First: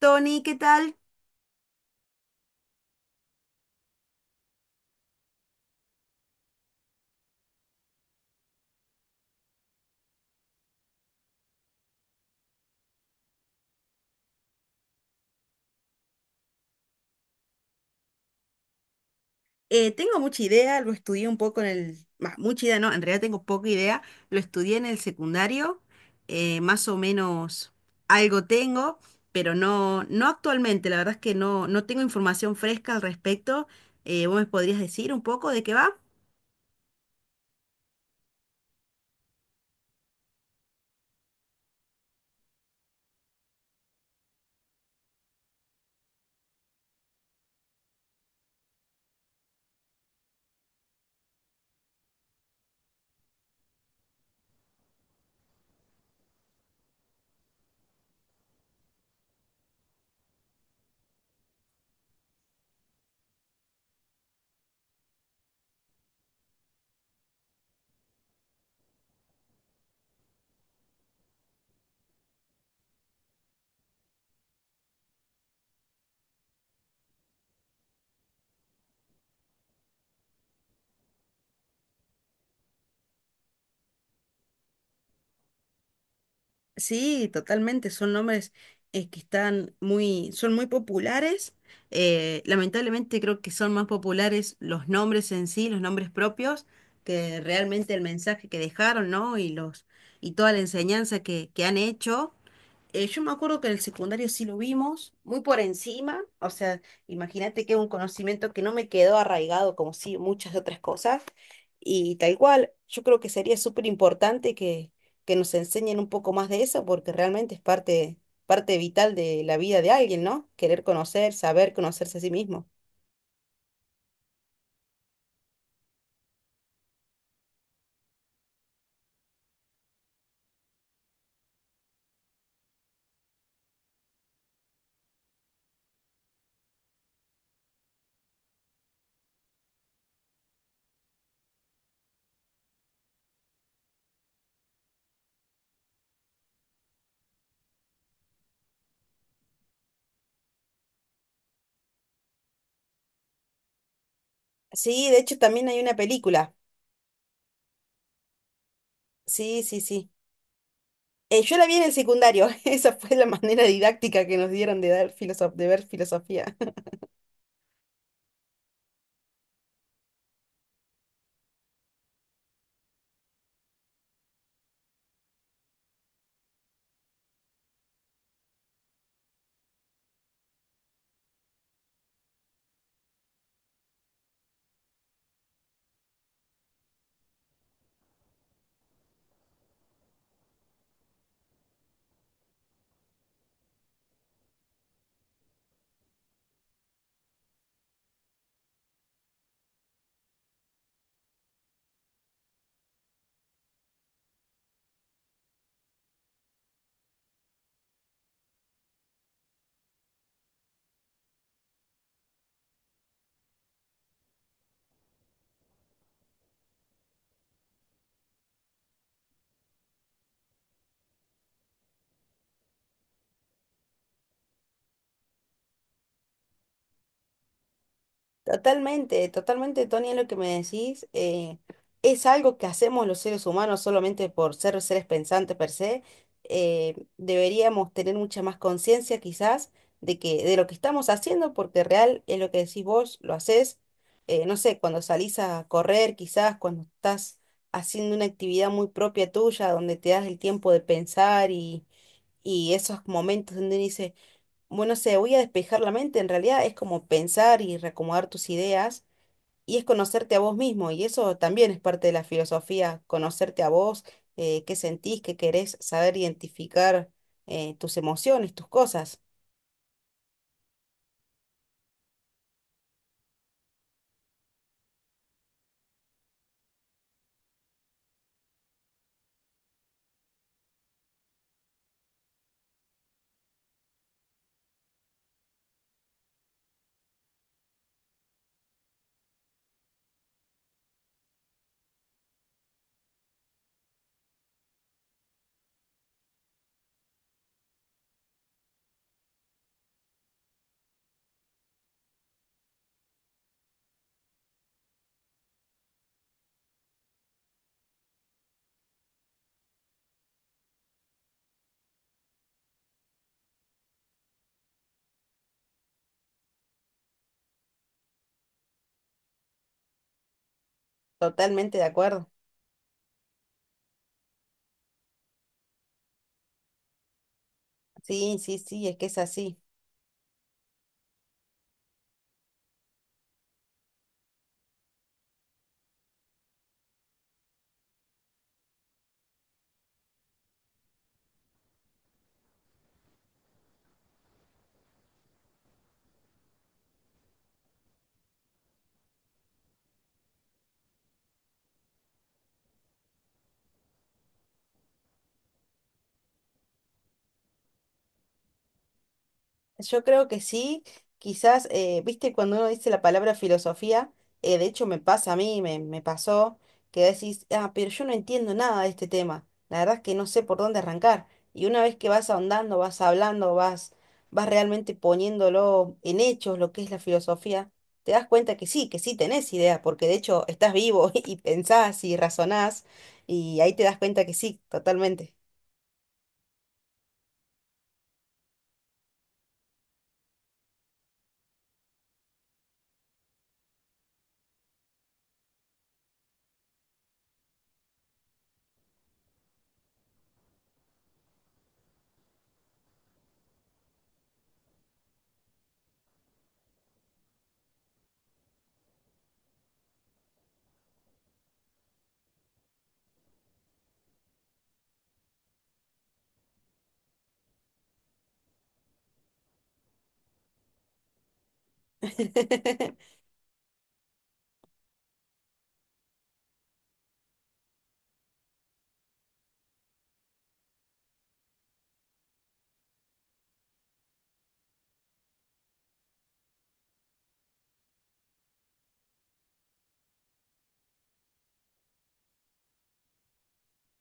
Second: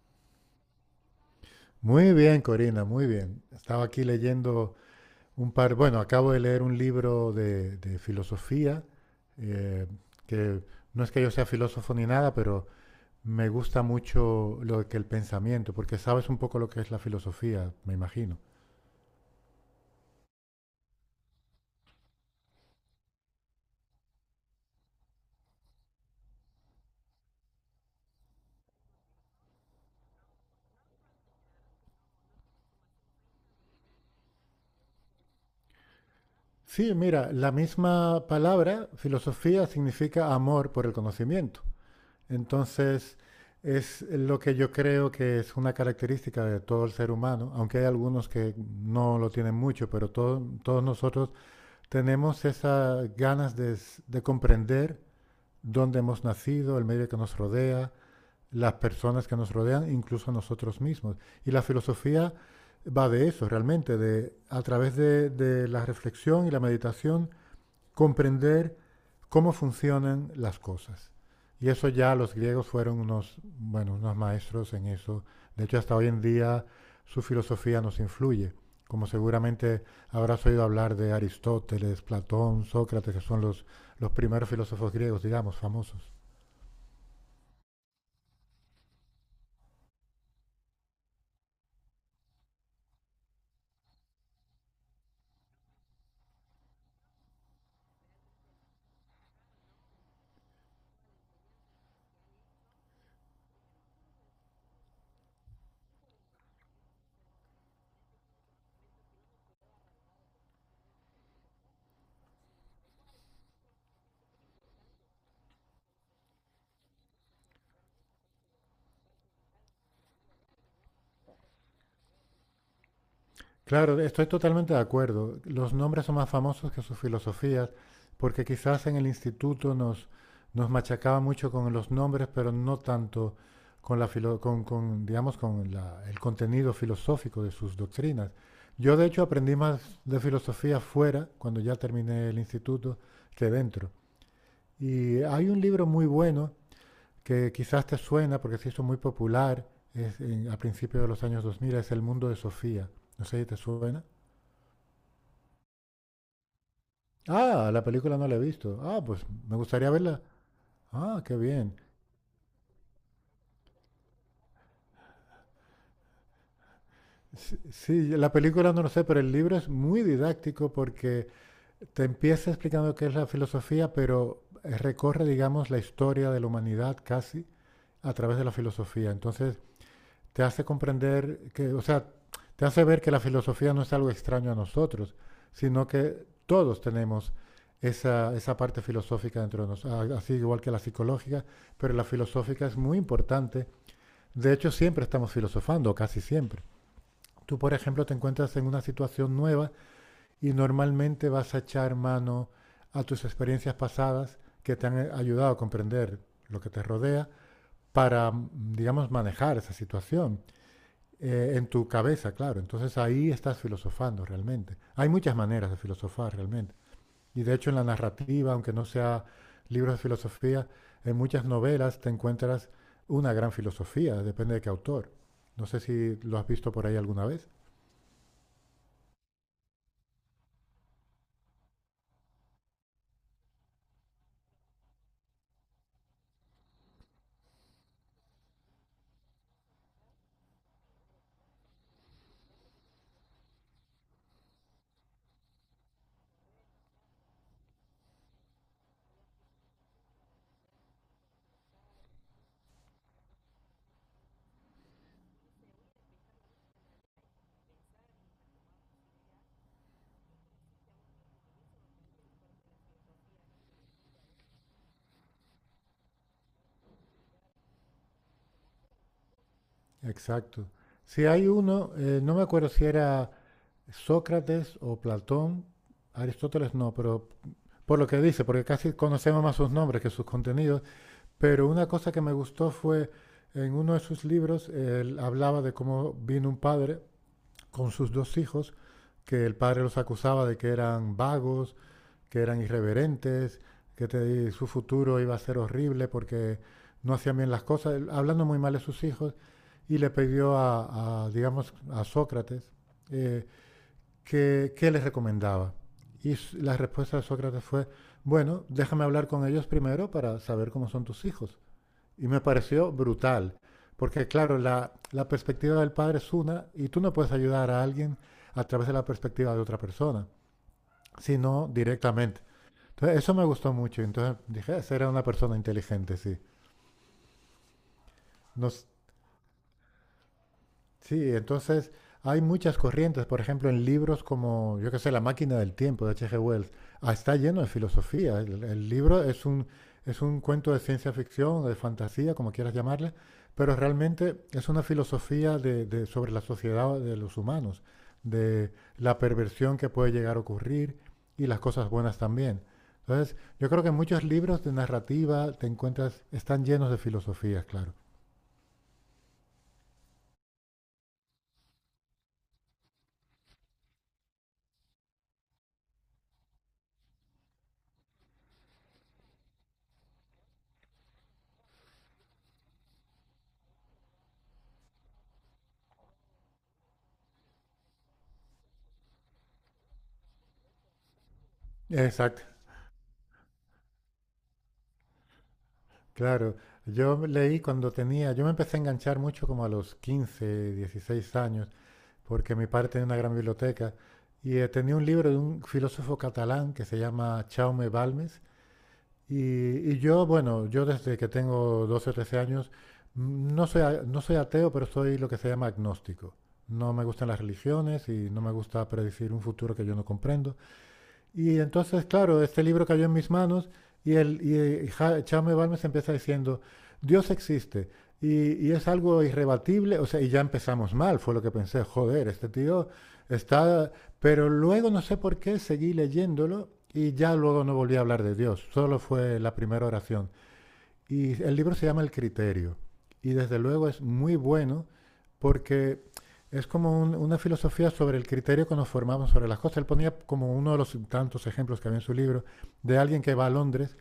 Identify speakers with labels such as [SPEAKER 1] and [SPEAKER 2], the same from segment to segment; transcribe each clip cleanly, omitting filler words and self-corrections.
[SPEAKER 1] Tony, ¿qué tal?
[SPEAKER 2] Muy bien, Corina, muy bien. Estaba aquí leyendo bueno, acabo de leer un libro de filosofía, eh, que no es que yo sea filósofo ni nada, pero me gusta mucho lo que el pensamiento, porque sabes un poco lo que es la filosofía, me imagino.
[SPEAKER 1] Tengo mucha idea, lo estudié un poco bah, mucha idea, no, en realidad tengo poca idea. Lo estudié en el secundario, más o menos algo tengo, pero no actualmente. La verdad es que no tengo información fresca al respecto. ¿vos me podrías decir un poco de qué va?
[SPEAKER 2] Sí, mira, la misma palabra, filosofía, significa amor por el conocimiento. Entonces, es lo que yo creo que es una característica de todo el ser humano, aunque hay algunos que no lo tienen mucho, pero todos nosotros tenemos esas ganas de comprender dónde hemos nacido, el medio que nos rodea, las personas que nos rodean, incluso nosotros mismos. Y la filosofía va de eso, realmente, de a través de la reflexión y la meditación, comprender cómo funcionan las cosas. Y eso ya los griegos fueron unos, bueno, unos maestros en eso. De hecho, hasta hoy en día su filosofía nos influye. Como seguramente habrás oído hablar de Aristóteles, Platón, Sócrates, que son los primeros filósofos griegos, digamos, famosos.
[SPEAKER 1] Sí, totalmente. Son nombres que están son muy populares. Lamentablemente creo que son más populares los nombres en sí, los nombres propios, que realmente el mensaje que dejaron, ¿no? Y toda la enseñanza que han hecho. Yo me acuerdo que en el secundario sí lo vimos, muy por encima, o sea, imagínate que es un conocimiento que no me quedó arraigado como sí muchas otras cosas, y tal cual, yo creo que sería súper importante que nos enseñen un poco más de eso, porque realmente es parte, parte vital de la vida de alguien, ¿no? Querer conocer, saber conocerse a sí mismo.
[SPEAKER 2] Claro, estoy totalmente de acuerdo. Los nombres son más famosos que sus filosofías, porque quizás en el instituto nos machacaba mucho con los nombres, pero no tanto con la digamos, el contenido filosófico de sus doctrinas. Yo, de hecho, aprendí más de filosofía fuera, cuando ya terminé el instituto, que dentro. Y hay un libro muy bueno que quizás te suena porque se hizo muy popular a principios de los años 2000, es El mundo de Sofía. No sé si te suena.
[SPEAKER 1] Sí, de hecho también hay una película,
[SPEAKER 2] Ah, la película no la he visto. Ah, pues me
[SPEAKER 1] sí, sí,
[SPEAKER 2] gustaría
[SPEAKER 1] sí.
[SPEAKER 2] verla. Ah, qué
[SPEAKER 1] Yo la vi
[SPEAKER 2] bien.
[SPEAKER 1] en el secundario, esa fue la manera didáctica que nos dieron de ver filosofía.
[SPEAKER 2] Sí, sí, la película no lo sé, pero el libro es muy didáctico porque te empieza explicando qué es la filosofía, pero recorre, digamos, la historia de la humanidad casi a través de la filosofía. Entonces, te hace comprender que, o sea, te hace ver que la filosofía no es algo extraño a nosotros, sino que todos tenemos esa parte filosófica dentro de nosotros, así igual que la psicológica, pero la filosófica es muy importante. De hecho, siempre estamos filosofando, casi siempre. Tú, por ejemplo, te encuentras en una situación nueva y normalmente vas a echar mano a tus experiencias pasadas que te han ayudado a comprender lo que te rodea para, digamos, manejar esa situación. En tu cabeza, claro. Entonces ahí estás filosofando realmente. Hay muchas maneras de filosofar realmente. Y de hecho en la narrativa, aunque no sea libros de filosofía, en muchas novelas te encuentras una gran filosofía, depende de qué autor. No sé si lo has visto por ahí alguna vez.
[SPEAKER 1] Totalmente, totalmente, Tony, lo que me decís es algo que hacemos los seres humanos solamente por ser seres pensantes per se. Deberíamos tener mucha más conciencia quizás de lo que estamos haciendo, porque real es lo que decís vos, lo haces, no sé, cuando salís a correr, quizás cuando estás haciendo una actividad muy propia tuya, donde te das el tiempo de pensar y esos momentos donde dices bueno, sé, voy a despejar la mente, en realidad es como pensar y reacomodar tus ideas y es conocerte a vos mismo y eso también es parte de la filosofía, conocerte a vos, qué sentís, qué querés, saber identificar tus emociones, tus cosas.
[SPEAKER 2] Exacto. Si hay uno, no me acuerdo si era Sócrates o Platón, Aristóteles no, pero por lo que dice, porque casi conocemos más sus nombres que sus contenidos, pero una cosa que me gustó fue en uno de sus libros, él hablaba de cómo vino un padre con sus dos hijos, que el padre los acusaba de que eran vagos, que eran irreverentes, que su futuro iba a ser horrible porque no hacían bien las cosas, hablando muy mal de sus hijos, y le pidió digamos, a Sócrates eh, qué les recomendaba. Y la respuesta de Sócrates fue, bueno, déjame hablar con ellos primero para saber cómo son tus hijos. Y me pareció brutal, porque claro, la perspectiva del padre es una y tú no puedes ayudar a alguien a través de la perspectiva de otra persona, sino
[SPEAKER 1] Totalmente de acuerdo.
[SPEAKER 2] directamente. Entonces, eso me gustó mucho. Entonces dije, esa era una persona inteligente, sí.
[SPEAKER 1] Sí, sí, sí,
[SPEAKER 2] Nos,
[SPEAKER 1] es que es así.
[SPEAKER 2] Sí, entonces hay muchas corrientes, por ejemplo, en libros como, yo qué sé, La máquina del tiempo de H.G. Wells, ah, está lleno de filosofía. El libro es un cuento de ciencia ficción, de fantasía, como quieras llamarle, pero realmente es una filosofía sobre la sociedad de los humanos, de la perversión que puede llegar a ocurrir y las cosas buenas también. Entonces, yo creo que muchos libros de narrativa te encuentras, están llenos de filosofías, claro.
[SPEAKER 1] Yo creo que sí, quizás, viste, cuando uno dice la palabra filosofía, de hecho me pasa a mí, me pasó, que decís, ah, pero yo no entiendo nada de este tema, la verdad es que no sé por dónde arrancar. Y una vez que vas ahondando, vas hablando, vas realmente poniéndolo en hechos, lo que es la filosofía, te das cuenta que sí tenés idea, porque de hecho estás vivo y pensás y
[SPEAKER 2] Exacto.
[SPEAKER 1] razonás, y ahí te das cuenta que sí, totalmente.
[SPEAKER 2] Claro, yo leí cuando tenía, yo me empecé a enganchar mucho como a los 15, 16 años, porque mi padre tenía una gran biblioteca y tenía un libro de un filósofo catalán que se llama Jaume Balmes y, y yo, bueno, yo desde que tengo 12, o 13 años no soy ateo, pero soy lo que se llama agnóstico. No me gustan las religiones y no me gusta predecir un futuro que yo no comprendo. Y entonces, claro, este libro cayó en mis manos y, el, y Ja- Jaume Balmes empieza diciendo, Dios existe y es algo irrebatible, o sea, y ya empezamos mal, fue lo que pensé, joder, este tío está... Pero luego no sé por qué seguí leyéndolo y ya luego no volví a hablar de Dios, solo fue la primera oración. Y el libro se llama El Criterio. Y desde luego es muy bueno porque es como una filosofía sobre el criterio que nos formamos sobre las cosas. Él ponía como uno de los tantos ejemplos que había en su libro de alguien que va a Londres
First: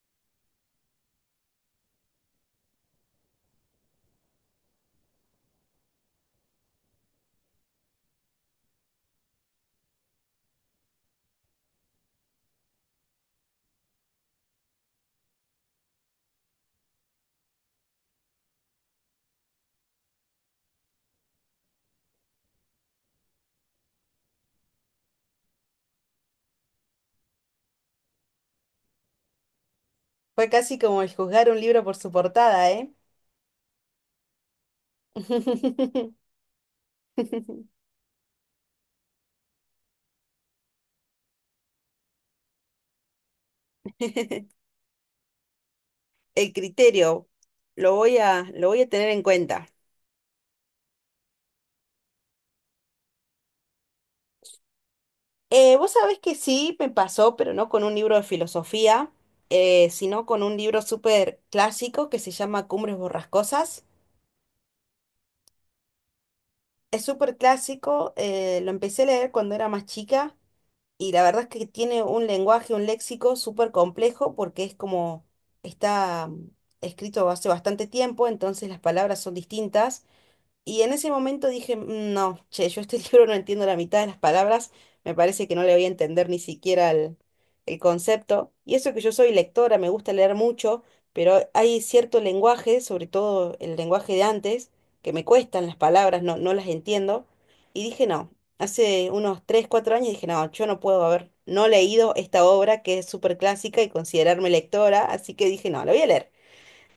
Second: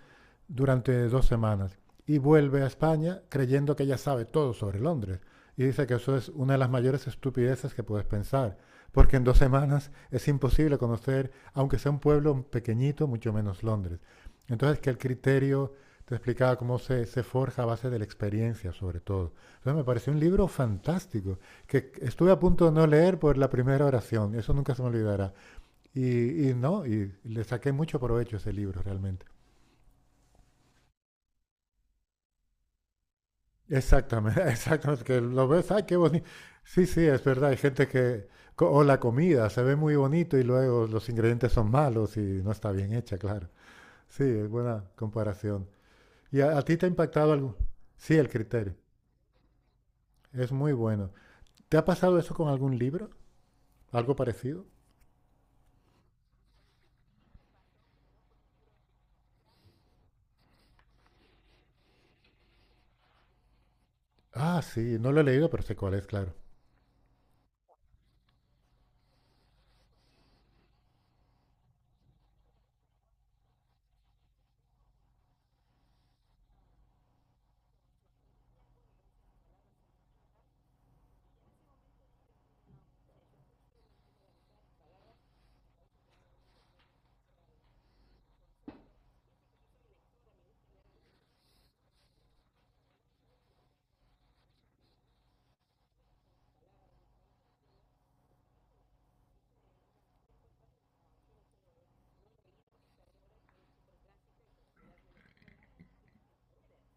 [SPEAKER 2] durante 2 semanas y vuelve a España creyendo que ya sabe todo sobre Londres. Y dice que eso es una de las mayores estupideces que puedes pensar, porque en 2 semanas es imposible conocer, aunque sea un pueblo pequeñito, mucho menos Londres. Entonces, que el criterio te explicaba cómo se forja a base de la experiencia, sobre todo. Entonces me pareció un libro fantástico, que estuve a punto de no leer por la primera oración, eso nunca se me olvidará. Y no, y le saqué mucho provecho a ese libro realmente.
[SPEAKER 1] Fue casi como el juzgar un libro por su portada, ¿eh?
[SPEAKER 2] Exactamente, exactamente, que lo ves, ay, qué bonito. Sí, sí, es verdad, hay gente que, o la comida, se ve muy bonito y luego los ingredientes son malos y no está bien hecha, claro. Sí, es buena comparación. ¿Y
[SPEAKER 1] El
[SPEAKER 2] a ti te ha
[SPEAKER 1] criterio,
[SPEAKER 2] impactado algo?
[SPEAKER 1] lo
[SPEAKER 2] Sí,
[SPEAKER 1] voy
[SPEAKER 2] el
[SPEAKER 1] a, lo
[SPEAKER 2] criterio,
[SPEAKER 1] voy a tener en cuenta.
[SPEAKER 2] es muy bueno. ¿Te ha pasado eso con algún libro? ¿Algo parecido?
[SPEAKER 1] Vos sabés que sí me pasó, pero no con un libro de filosofía, sino con un libro súper clásico que se llama Cumbres Borrascosas.
[SPEAKER 2] Ah, sí, no lo he leído, pero sé cuál es, claro.
[SPEAKER 1] Es súper clásico, lo empecé a leer cuando era más chica y la verdad es que tiene un lenguaje, un léxico súper complejo porque es como está escrito hace bastante tiempo, entonces las palabras son distintas. Y en ese momento dije, No, che, yo este libro no entiendo la mitad de las palabras, me parece que no le voy a entender ni siquiera el concepto. Y eso que yo soy lectora, me gusta leer mucho, pero hay cierto lenguaje, sobre todo el lenguaje de antes, que me cuestan las palabras, no las entiendo. Y dije, no, hace unos 3 4 años dije, no, yo no puedo haber no leído esta obra que es súper clásica y considerarme lectora, así que dije, no, la voy a leer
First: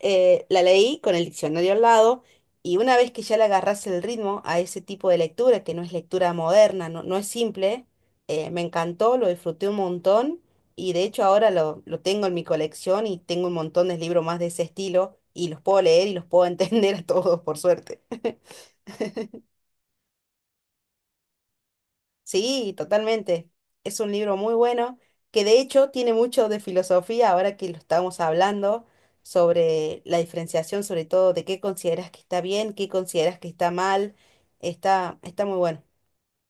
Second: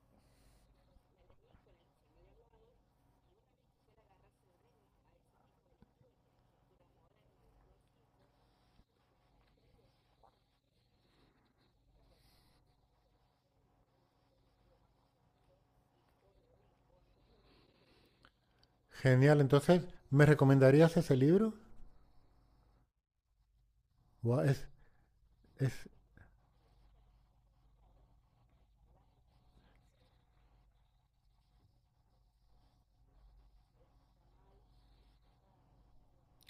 [SPEAKER 1] la leí con el diccionario al lado y una vez que ya le agarrás el ritmo a ese tipo de lectura, que no es lectura moderna, no, no es simple, me encantó, lo disfruté un montón y de hecho ahora lo tengo en mi colección y tengo un montón de libros más de ese estilo y los puedo leer y los puedo entender a todos, por suerte.
[SPEAKER 2] Genial, entonces, ¿me recomendarías ese libro?
[SPEAKER 1] Sí, totalmente. Es un libro
[SPEAKER 2] Guau,
[SPEAKER 1] muy bueno que de
[SPEAKER 2] es,
[SPEAKER 1] hecho tiene mucho de filosofía ahora que lo estamos hablando sobre la diferenciación, sobre todo de qué consideras que está bien, qué consideras que está mal. Está, está muy bueno.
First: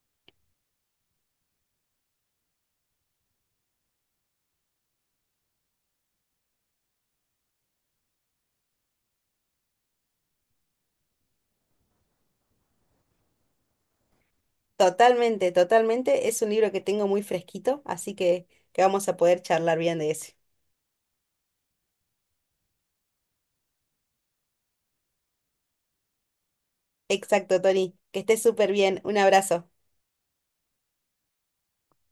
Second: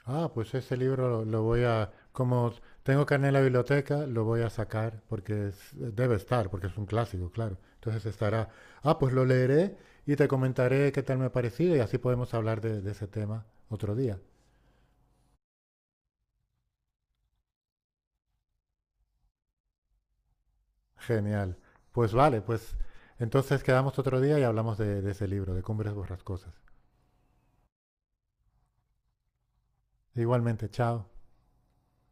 [SPEAKER 2] ah, pues ese libro lo voy a, como tengo carné en la biblioteca, lo voy a sacar porque debe estar, porque es un clásico, claro. Entonces estará, ah, pues lo leeré y te comentaré qué tal me ha parecido y así podemos hablar de ese tema otro día.
[SPEAKER 1] Totalmente, totalmente. Es un libro que tengo muy fresquito, así que vamos a poder charlar bien de ese.
[SPEAKER 2] Genial. Pues vale, pues entonces quedamos otro día y hablamos de ese libro, de Cumbres Borrascosas.
[SPEAKER 1] Exacto, Tony. Que estés súper bien. Un abrazo.
[SPEAKER 2] Igualmente, chao.